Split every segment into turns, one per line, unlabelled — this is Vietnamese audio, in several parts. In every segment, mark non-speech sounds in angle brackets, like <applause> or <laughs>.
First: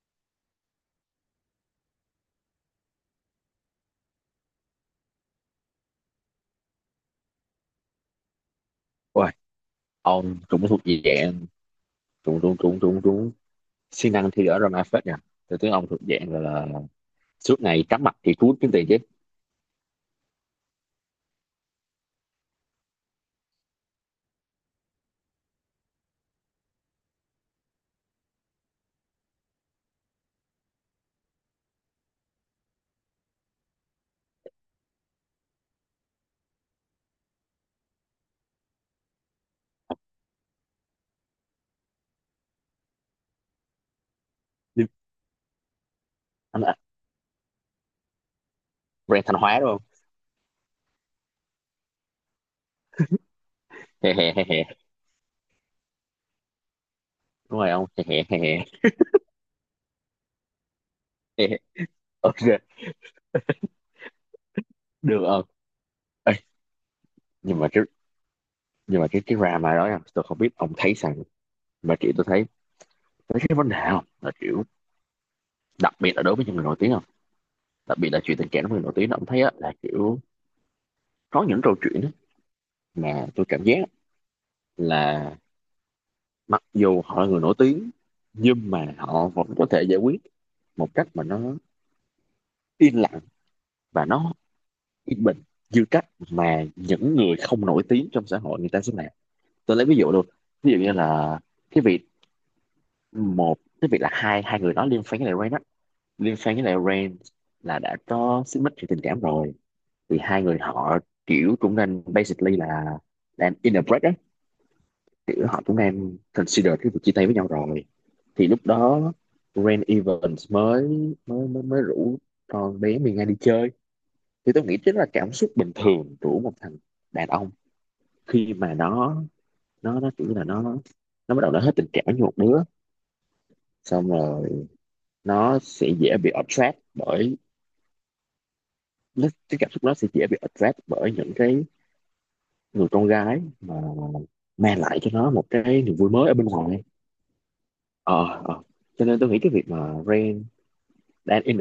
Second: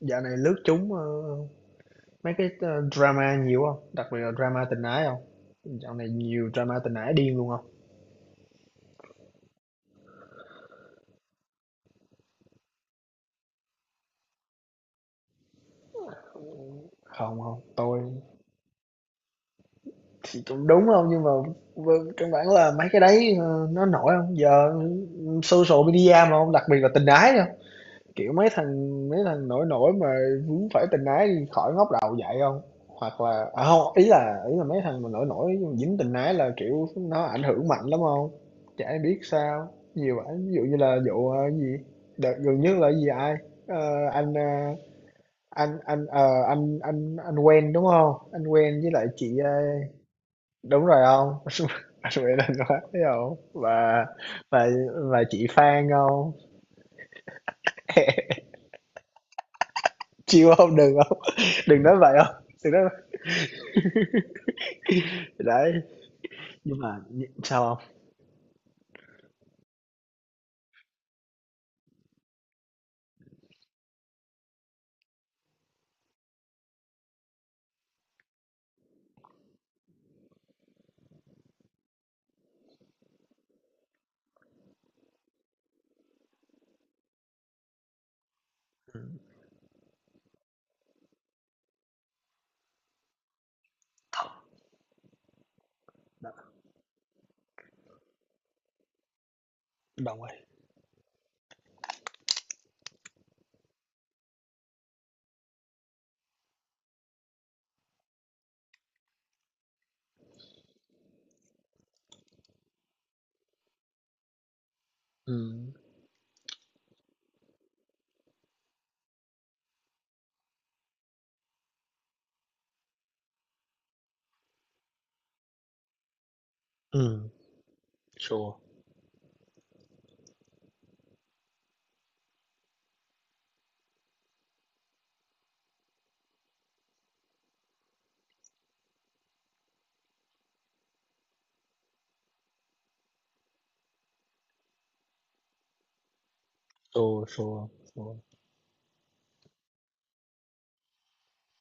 Dạo này lướt chúng mấy cái drama nhiều không? Đặc biệt là drama tình ái không? Dạo này nhiều drama tình ái điên luôn không?
Ôi, ông cũng thuộc gì dạng trúng trúng trúng trúng trúng siêng năng thi ở drama phết nha. Tôi thấy ông thuộc dạng là
Không, không,
suốt ngày
tôi
cắm mặt thì cuốn kiếm tiền chứ.
thì cũng đúng không, nhưng mà căn bản là mấy cái đấy nó nổi không? Giờ social media mà không, đặc biệt là tình ái. Kiểu mấy thằng nổi nổi mà vướng phải tình ái đi khỏi ngóc đầu dậy không? Hoặc là à, hông, ý là mấy thằng mà nổi nổi dính tình ái là, kiểu, nó ảnh hưởng mạnh lắm không? Chả ai biết sao, nhiều ảnh ví dụ như là vụ, cái gì, đợt gần nhất là cái gì ai, ờ, anh, a,
Nhưng
anh anh, ờ,
anh là
anh quen, đúng không? Anh quen với lại
brand Thanh
chị, a,
Hóa đúng không?
đúng rồi không? <laughs> Anh quen anh quá thấy hông?
Hè hè hè hè.
Và và chị Phan không?
Đúng rồi ông, hè hè
<laughs>
hè hè.
Chịu không? Đừng không?
Hè, hè.
Đừng nói vậy không?
OK,
Đừng nói vậy. <laughs>
được ông.
Đấy,
Ê,
nhưng mà
nhưng mà
sao
cái
không?
nhưng mà cái drama đó nha, tôi không biết ông thấy rằng, mà kiểu tôi thấy, tôi thấy cái vấn đề không là kiểu, đặc biệt là đối với những người nổi tiếng không, đặc biệt là chuyện tình cảm của người nổi tiếng ông thấy á, là kiểu có những câu chuyện á mà tôi cảm giác là mặc dù họ là người nổi tiếng nhưng mà
Ừm,
họ vẫn có thể giải quyết một cách mà nó yên lặng và nó yên bình như cách
đ
mà những người không nổi tiếng trong xã hội người ta sẽ làm. Tôi lấy ví dụ
đồng
luôn,
ý.
ví dụ như là cái việc, một cái việc là hai hai người đó liên fan với lại Rain á, liên fan với lại Rain là đã có xích mích về tình cảm rồi, thì hai người họ kiểu cũng nên, basically là đang in a break á, kiểu họ
Ừm,
cũng đang consider cái việc chia tay với nhau rồi. Thì lúc đó Rain Evans mới mới rủ con bé Miên Nga đi chơi. Thì tôi nghĩ chính là cảm xúc bình thường của một thằng đàn
ừm,
ông,
sure,
khi mà nó, nó kiểu như là nó bắt đầu nó hết tình cảm với một đứa, xong rồi nó sẽ dễ bị attract bởi nó, cái cảm xúc nó sẽ dễ bị attract bởi những cái người con gái mà mang lại cho nó một cái niềm vui mới ở bên ngoài.
sure, sure, sure.
ờ ờ. Cho nên tôi nghĩ cái việc mà Rain đang in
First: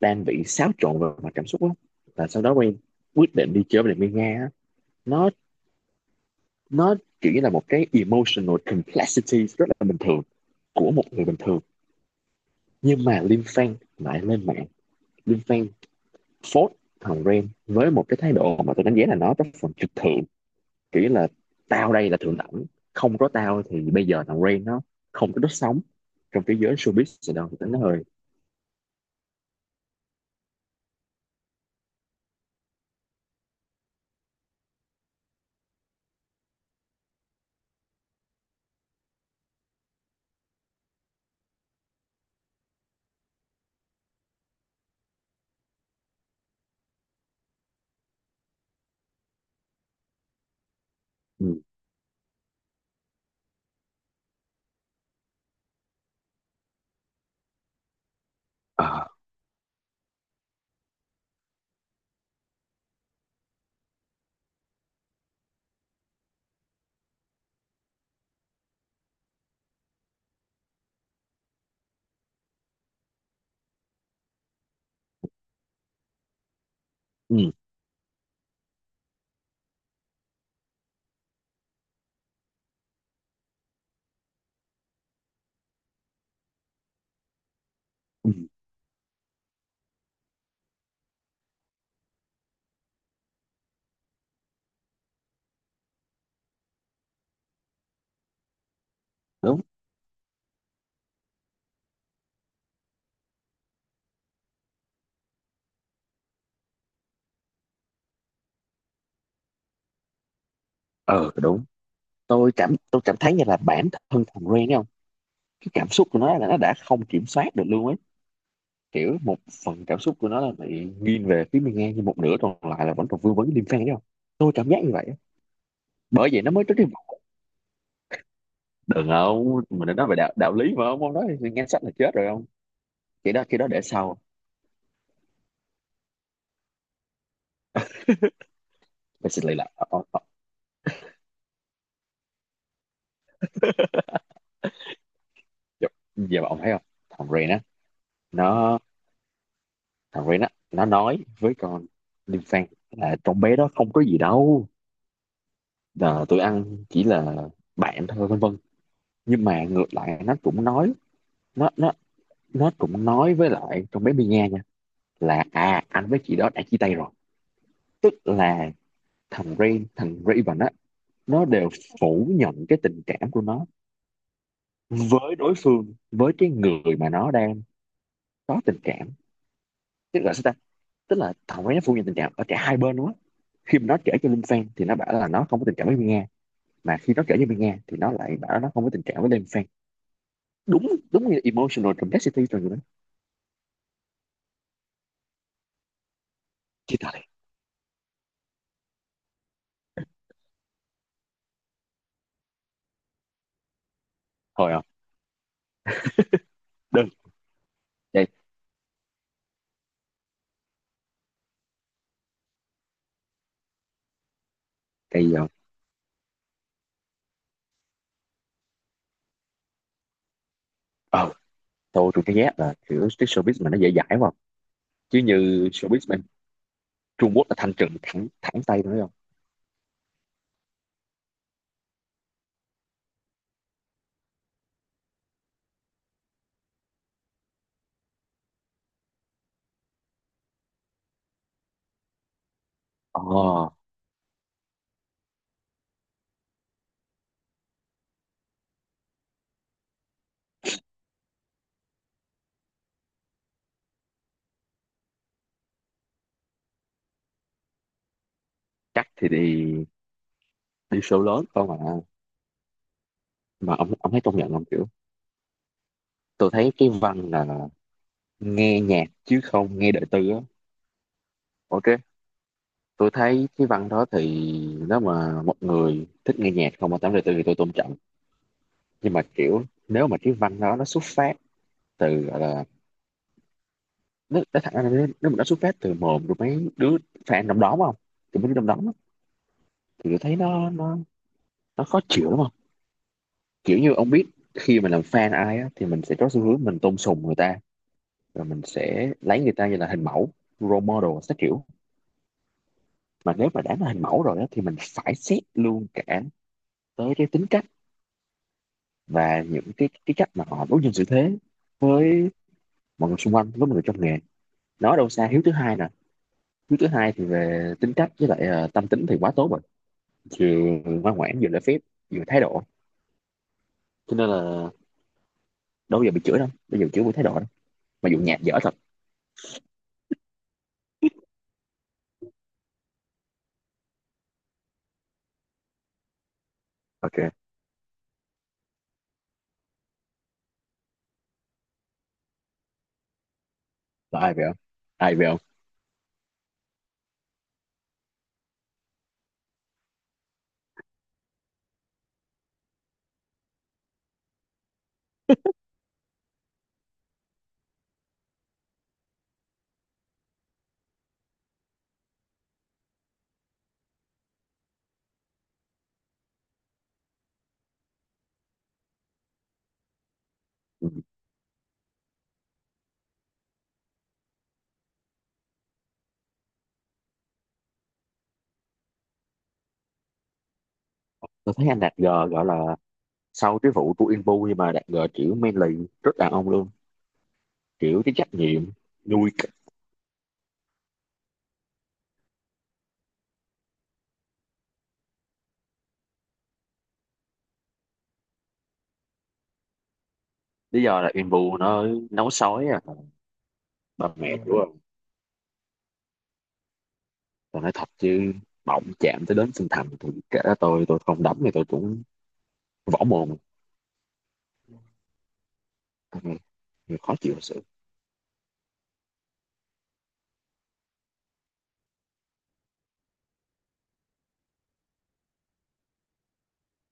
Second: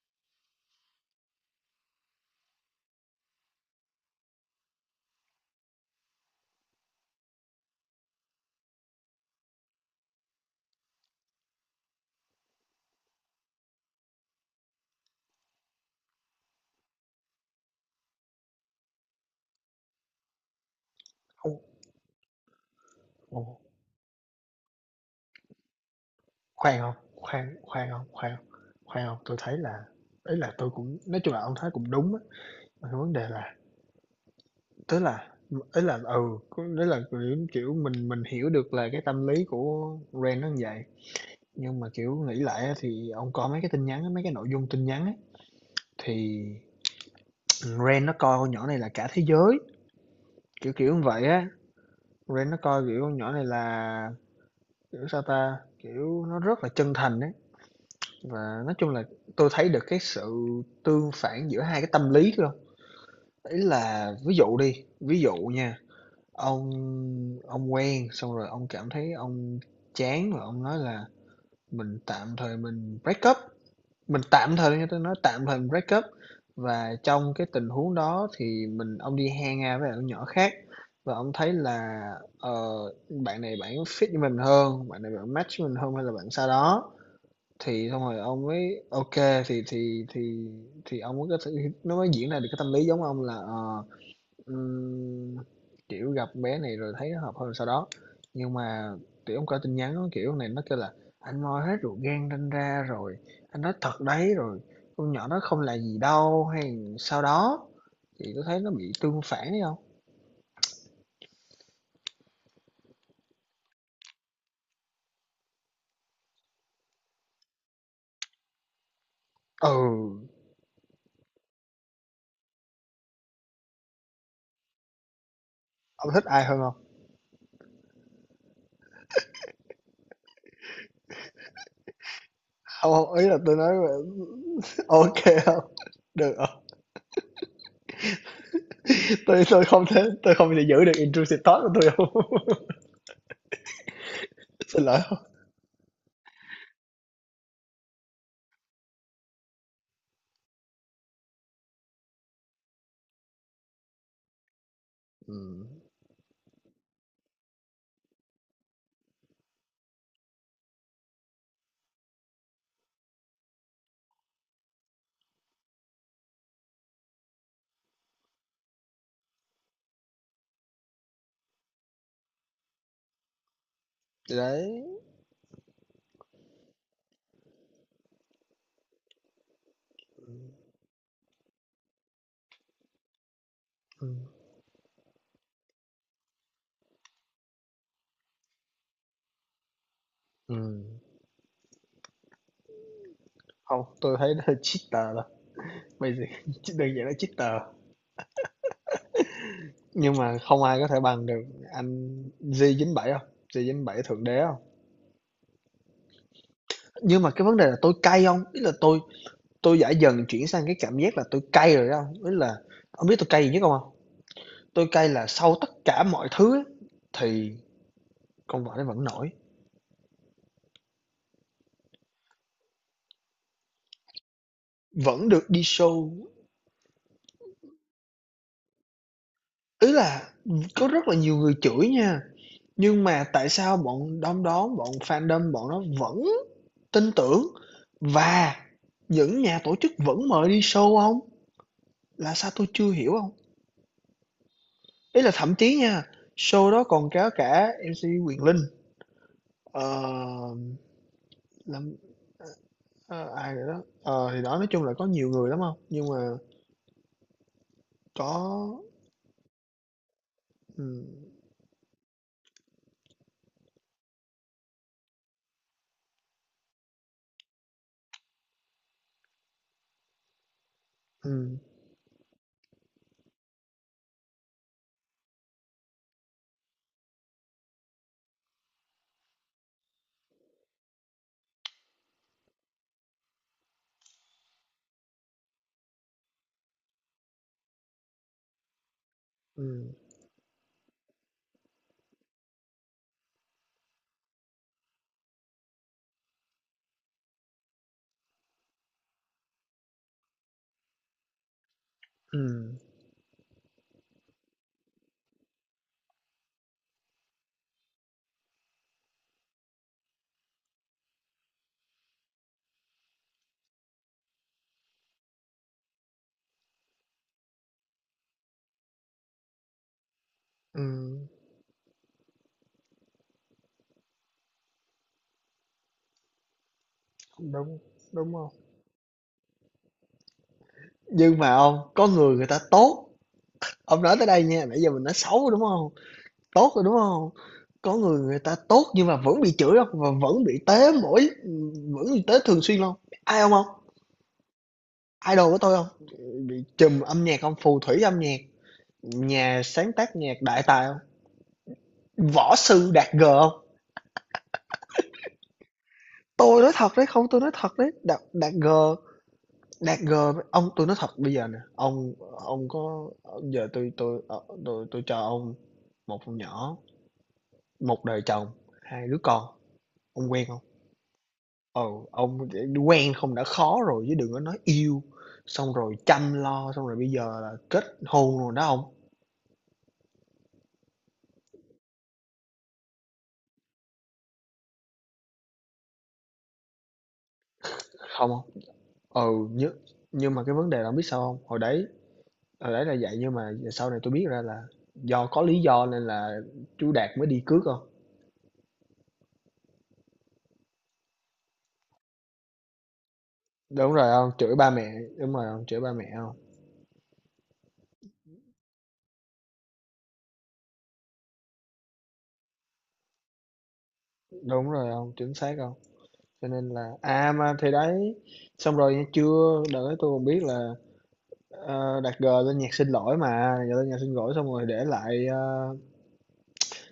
đang bị xáo trộn về mặt cảm xúc lắm, và sau đó Rain quyết định đi chơi với lại Mia Nga á. nó nó kiểu như là một cái emotional complexity rất là bình thường của một người bình thường. Nhưng mà Lim Fan lại lên mạng, Lim Fan phốt thằng Rain với một cái thái độ mà tôi đánh giá là nó rất phần trực thượng, kiểu là
Không,
tao đây là thượng đẳng, không có
ồ,
tao thì bây giờ thằng Rain nó không có đất sống trong cái giới
khoan không,
showbiz Sài Gòn
khoan
thì nó
khoan
hơi...
không, khoan không, khoan không, tôi thấy là, ý là tôi cũng nói chung là ông thấy cũng đúng á, mà cái vấn đề là, tức là, có nghĩa là, kiểu, kiểu, mình hiểu được là cái tâm lý của Ren nó như vậy, nhưng mà, kiểu, nghĩ lại á thì ông có mấy cái tin nhắn á, mấy cái nội dung tin nhắn á, thì Ren nó coi con nhỏ này là cả thế giới, kiểu kiểu như vậy á.
ừ,
Ren nó coi, kiểu, con nhỏ này là, kiểu, sao ta, kiểu, nó rất là chân thành ấy. Và nói chung là
ờ,
tôi thấy được cái sự tương phản giữa hai cái tâm lý luôn. Ý là ví dụ đi, ví dụ nha, ông ông quen xong rồi ông cảm thấy ông chán rồi ông nói là mình tạm thời mình break up. Mình tạm thời, nghe tôi nói, tạm thời mình break up, và trong cái
ừ,
tình huống đó thì mình ông đi hang ra với lại nhỏ khác, và ông thấy là, ờ, bạn này bạn fit với mình hơn, bạn này bạn match với mình hơn hay là bạn sao đó. Thì xong rồi
ừ,
ông mới ok, thì thì thì thì ông mới có thể, nó mới diễn ra được cái tâm lý giống ông là, Ừm, kiểu, gặp bé này rồi thấy nó hợp hơn sau đó, nhưng mà, kiểu, ông coi
đúng.
tin nhắn á, kiểu, này nó kêu là "Anh moi hết ruột gan ranh ra rồi, anh nói thật đấy, rồi con nhỏ nó không là gì đâu" hay sau đó, thì tui thấy nó bị tương phản thấy không?
Ờ Đúng. Tôi cảm, tôi cảm thấy như là bản thân thằng Ren ấy không, cái cảm xúc của nó là nó đã không kiểm soát được luôn ấy. Kiểu một
Ừ,
phần cảm xúc của nó là bị nghiêng về phía mình ngang, nhưng một nửa còn lại là vẫn còn vương vấn liêm phen đấy không. Tôi cảm giác như vậy á.
ông thích
Bởi vậy
ai
nó
hơn
mới tới
không?
cái vòng. Đừng không, mình đã nói về đạo đạo lý mà ông nói thì nghe sách là chết rồi không.
Hông, hông, ý
Cái
là
đó,
tôi
cái đó
nói
để sau.
<laughs> ok không? Được hông?
Mình
tôi
xin lại
tui
là
không thế,
ông,
tôi không thể giữ được intrusive thought của tôi không. <laughs> Xin lỗi không.
giờ, giờ mà ông thấy không, thằng Ren á nó, thằng Ren á nó nói với con liêm phen là con bé đó không có gì đâu,
Ừm,
là tụi ăn chỉ là bạn thôi vân vân. Nhưng mà ngược lại nó cũng nói, nó nó cũng nói với lại con bé Mia nha là à, anh với chị đó đã chia tay rồi. Tức là thằng Rain, thằng Raven á, nó đều phủ nhận cái tình cảm của nó
thì đấy,
với đối phương, với cái người mà nó đang có tình cảm. Tức là sao ta, tức là thằng Rain nó phủ nhận tình cảm ở cả hai bên luôn á. Khi mà nó kể
ừm,
cho Linh Fan thì nó bảo là nó không có tình cảm với Mia, mà khi nó kể cho Mia thì nó lại bảo nó không có tình cảm với Linh Fan.
ừm.
Đúng đúng như emotional complexity rồi người đó.
Không, tôi thấy nó hơi cheater thôi bây giờ. <laughs> Đơn
Chia
giản là
tay
cheater, nhưng mà không ai có thể bằng được anh J97 không, J97 thượng đế không,
thôi à. đơn
nhưng mà cái vấn đề là tôi cay
Đây.
không, ý là tôi đã dần chuyển sang cái cảm giác là tôi cay rồi đó không, ý là ông biết tôi cay gì nhất không không? Tôi cay là
Bây giờ...
sau tất cả mọi thứ ấy, thì con vợ nó vẫn nổi,
ờ, tôi thấy ghét là kiểu cái showbiz mà nó dễ dãi quá, chứ
vẫn được đi
như showbiz bên
show.
Trung Quốc là thanh trừng thẳng, thẳng tay tôi không.
Ý là có rất là nhiều người chửi nha, nhưng mà tại sao bọn đom đóm bọn fandom bọn nó vẫn tin tưởng, và những nhà tổ chức vẫn mời đi show ông, là sao tôi chưa hiểu không?
ờ
Ý là thậm chí nha, show đó còn có cả MC Quyền Linh, ờ, làm ờ, ai rồi đó. Ờ, thì đó, nói chung là có nhiều người lắm không, nhưng mà có
Chắc thì đi, đi
ừm,
show lớn không. Mà mà ông thấy công nhận không, kiểu tôi thấy cái văn là nghe nhạc chứ không nghe đời tư á.
ừm,
OK, tôi thấy cái văn đó thì nếu mà một người thích nghe nhạc không mà tám đời tư thì tôi tôn trọng. Nhưng mà kiểu nếu mà cái văn đó nó xuất phát từ gọi là, nó thẳng ra là nếu nếu mà nó xuất phát từ mồm của mấy đứa fan trong đó không, thì mấy đứa trong đó,
ừm,
thì tôi thấy nó khó chịu lắm không. Kiểu như ông biết, khi mà làm fan ai á, thì mình sẽ có xu hướng mình tôn sùng người ta, rồi mình sẽ lấy người ta như là hình mẫu, role model các kiểu.
ừm,
Mà nếu mà đã là hình mẫu rồi á, thì mình phải xét luôn cả tới cái tính cách và những cái cách mà họ đối nhân xử thế với mọi người xung quanh, với mọi người trong nghề. Nói đâu xa, Hiếu thứ hai nè, Hiếu thứ hai thì về tính cách với lại tâm tính thì quá tốt rồi, vừa ngoan
ừm,
ngoãn vừa lễ phép vừa thái độ, cho nên là đâu bao giờ bị chửi đâu, bây giờ chửi với thái độ đâu,
đúng,
mà dù
đúng
nhạc
không?
dở thật.
Nhưng mà ông, có người người ta tốt, ông nói tới đây nha, nãy giờ mình nói xấu, đúng không? Tốt rồi, đúng
OK,
không? Có người người ta tốt nhưng mà vẫn bị chửi không? Và vẫn bị tế mỗi, vẫn bị tế thường xuyên hông? Ai không hông?
là ai vậy không? Ai vậy không?
Idol của tôi không? Bị trùm âm nhạc không? Phù thủy âm nhạc, nhà sáng tác nhạc đại tài không? Võ sư Đạt G không? Tôi nói thật đấy, không, tôi nói thật đấy, Đạt Đạt G, Đạt G, ông tôi nói thật bây giờ nè, ông có, giờ tôi, tôi cho ông một con nhỏ, một đời chồng, 2 đứa con, ông quen không?
Ừ.
Ừ, ông quen không đã khó rồi chứ đừng có nói yêu, xong rồi chăm lo, xong rồi bây giờ là kết hôn rồi đó ông.
Tôi thấy anh Đạt G gọi là sau cái vụ của Inbu nhưng mà Đạt G kiểu manly, rất đàn ông luôn. Kiểu cái trách
Không, không,
nhiệm nuôi
ừ,
c-.
nhưng mà cái vấn đề là ông biết sao hông? Hồi đấy là vậy nhưng mà sau này tôi biết ra là do có lý do nên là chú Đạt mới đi cướp không.
Lý do là Inbu nó nấu sói à,
Đúng
ba
rồi ông,
mẹ
chửi
đúng
ba
không.
mẹ, đúng rồi ông, chửi ba mẹ không.
Tôi nói thật chứ, bỏng chạm tới đến sinh thành thì kể cả tôi không đấm thì tôi cũng võ mồm.
Đúng rồi ông, chính xác không. Cho nên là
Ừ, khó
à,
chịu thật
mà
sự.
thì đấy, xong rồi nghe chưa, đợi tôi còn biết là, Đạt G lên nhạc xin lỗi mà, Đạt G lên nhạc xin lỗi xong rồi để lại, a,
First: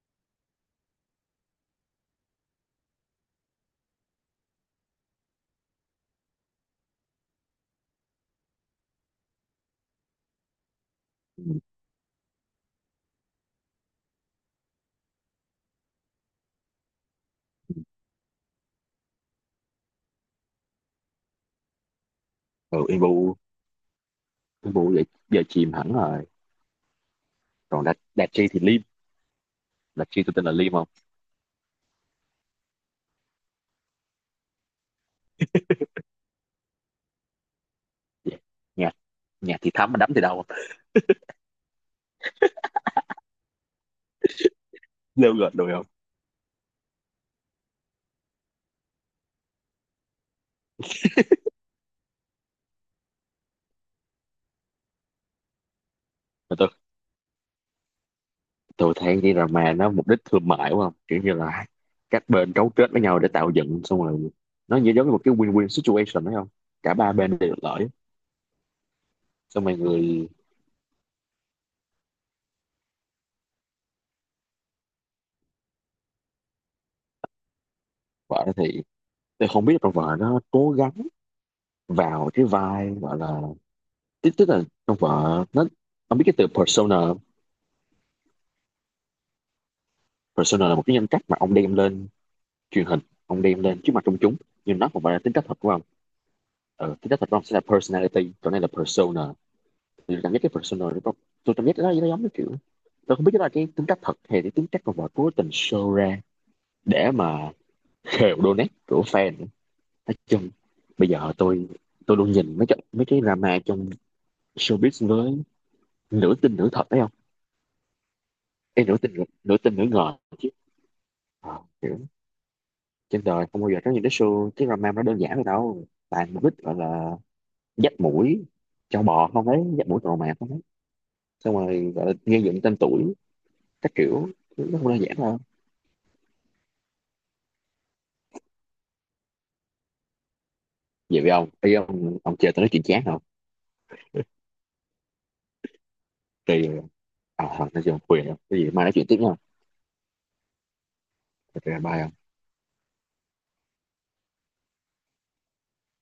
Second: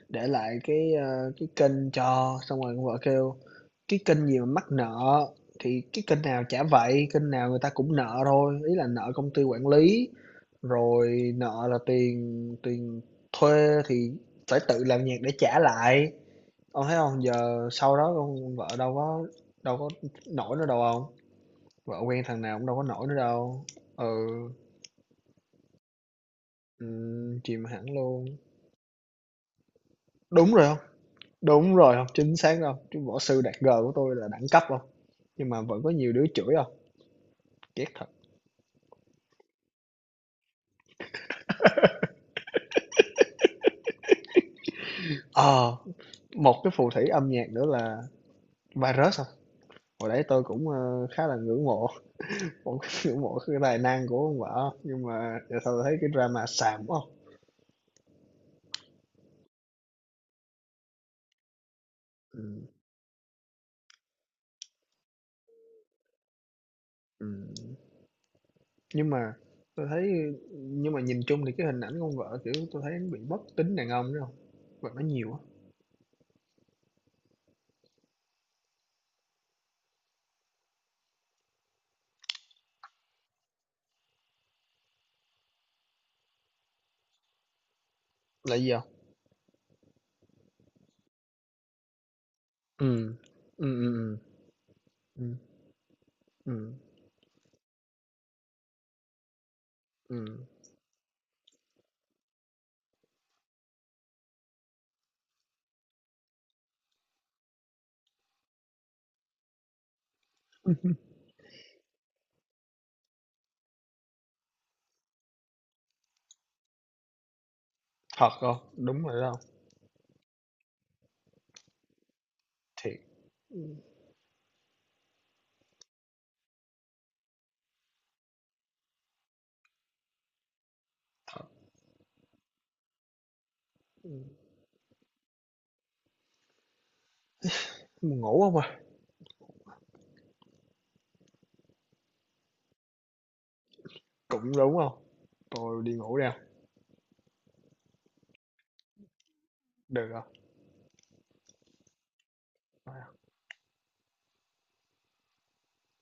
để lại cái, ơ, cái kênh cho, xong rồi con vợ kêu: "Cái kênh gì mà mắc nợ, thì cái kênh nào chả vậy, kênh nào người ta cũng nợ thôi." Ý là nợ công ty quản lý, rồi nợ là tiền tiền thuê thì phải tự làm nhạc để trả lại. Ông thấy không? Giờ sau đó con vợ đâu có nổi nữa đâu không, vợ quen thằng nào cũng đâu có
Ừ,
nổi nữa
Inbu,
đâu. Ừ,
Inbu vậy giờ chìm hẳn rồi.
chìm
Còn
hẳn
Đạt Đạt
luôn.
Chi thì Lim, Đạt Chi tôi tên là
Đúng rồi
Lim
không?
không.
Đúng rồi, không chính xác đâu, chứ võ sư Đạt G của tôi là đẳng cấp không, nhưng mà vẫn có nhiều đứa chửi không, ghét thật.
Dạ. nhà Nhà thì thắm mà đấm thì đâu, lêu gợn đùi
Ờ,
không.
một cái phù thủy âm nhạc nữa là Virus hông, hồi đấy tôi cũng, ơ, khá là ngưỡng mộ, <laughs> cũng ngưỡng mộ cái tài năng của ông vợ, không? Nhưng mà giờ sau thấy cái drama
Mà tôi
xàm quá hông.
tôi thấy đi là mà nó mục đích thương mại đúng không, kiểu như là các bên
Ừm,
cấu kết với nhau để tạo dựng, xong rồi nó như giống như một cái win-win situation đấy không, cả ba bên đều
ừm,
được lợi.
nhưng mà
Xong rồi
tôi thấy,
người
nhưng mà nhìn chung thì cái hình ảnh con vợ, kiểu, tôi thấy nó bị bất tính đàn ông đó không, và nó nhiều á.
vợ thì tôi không biết là con vợ nó cố gắng vào cái vai gọi là, tức tức là con vợ nó, ông biết cái từ persona không?
Là gì không?
Persona là một cái nhân cách mà ông đem lên truyền hình,
Ừm,
ông đem
ừm,
lên trước mặt
ừm,
công chúng, nhưng nó không phải là tính
ừm,
cách thật của ông.
ừm, ừm,
Ừ, tính cách thật của ông sẽ là personality, còn đây là persona. Thì cảm
ừm,
giác cái persona nó có, tôi cảm giác nó giống như kiểu, tôi không biết đó là cái tính cách thật hay cái tính cách mà họ cố tình show ra để mà khều donate của fan. Nói chung bây giờ tôi luôn nhìn mấy cái drama trong showbiz với nửa tin nửa thật phải không.
thật không?
Em nửa
Đúng
tin,
rồi đó.
nửa tin nửa ngờ chứ. Ờ, kiểu
Thiệt,
trên đời không bao
ừm,
giờ có những cái show, cái drama nó đơn giản vậy đâu, toàn mục đích gọi là dắt mũi cho bò không ấy, dắt mũi trò mạc không ấy,
thật,
xong rồi gọi là gây dựng tên tuổi các
ừm,
kiểu. Nó không đơn giản đâu.
ngủ không à?
Vậy với ông ý, ông chơi tôi nói chuyện chán không.
Cũng đúng không. Tôi đi ngủ đây,
Thì à, Hoàng sẽ dùng quyền á. Cái gì mai nói chuyện tiếp nha.
được hông?
Thật ra bye ạ.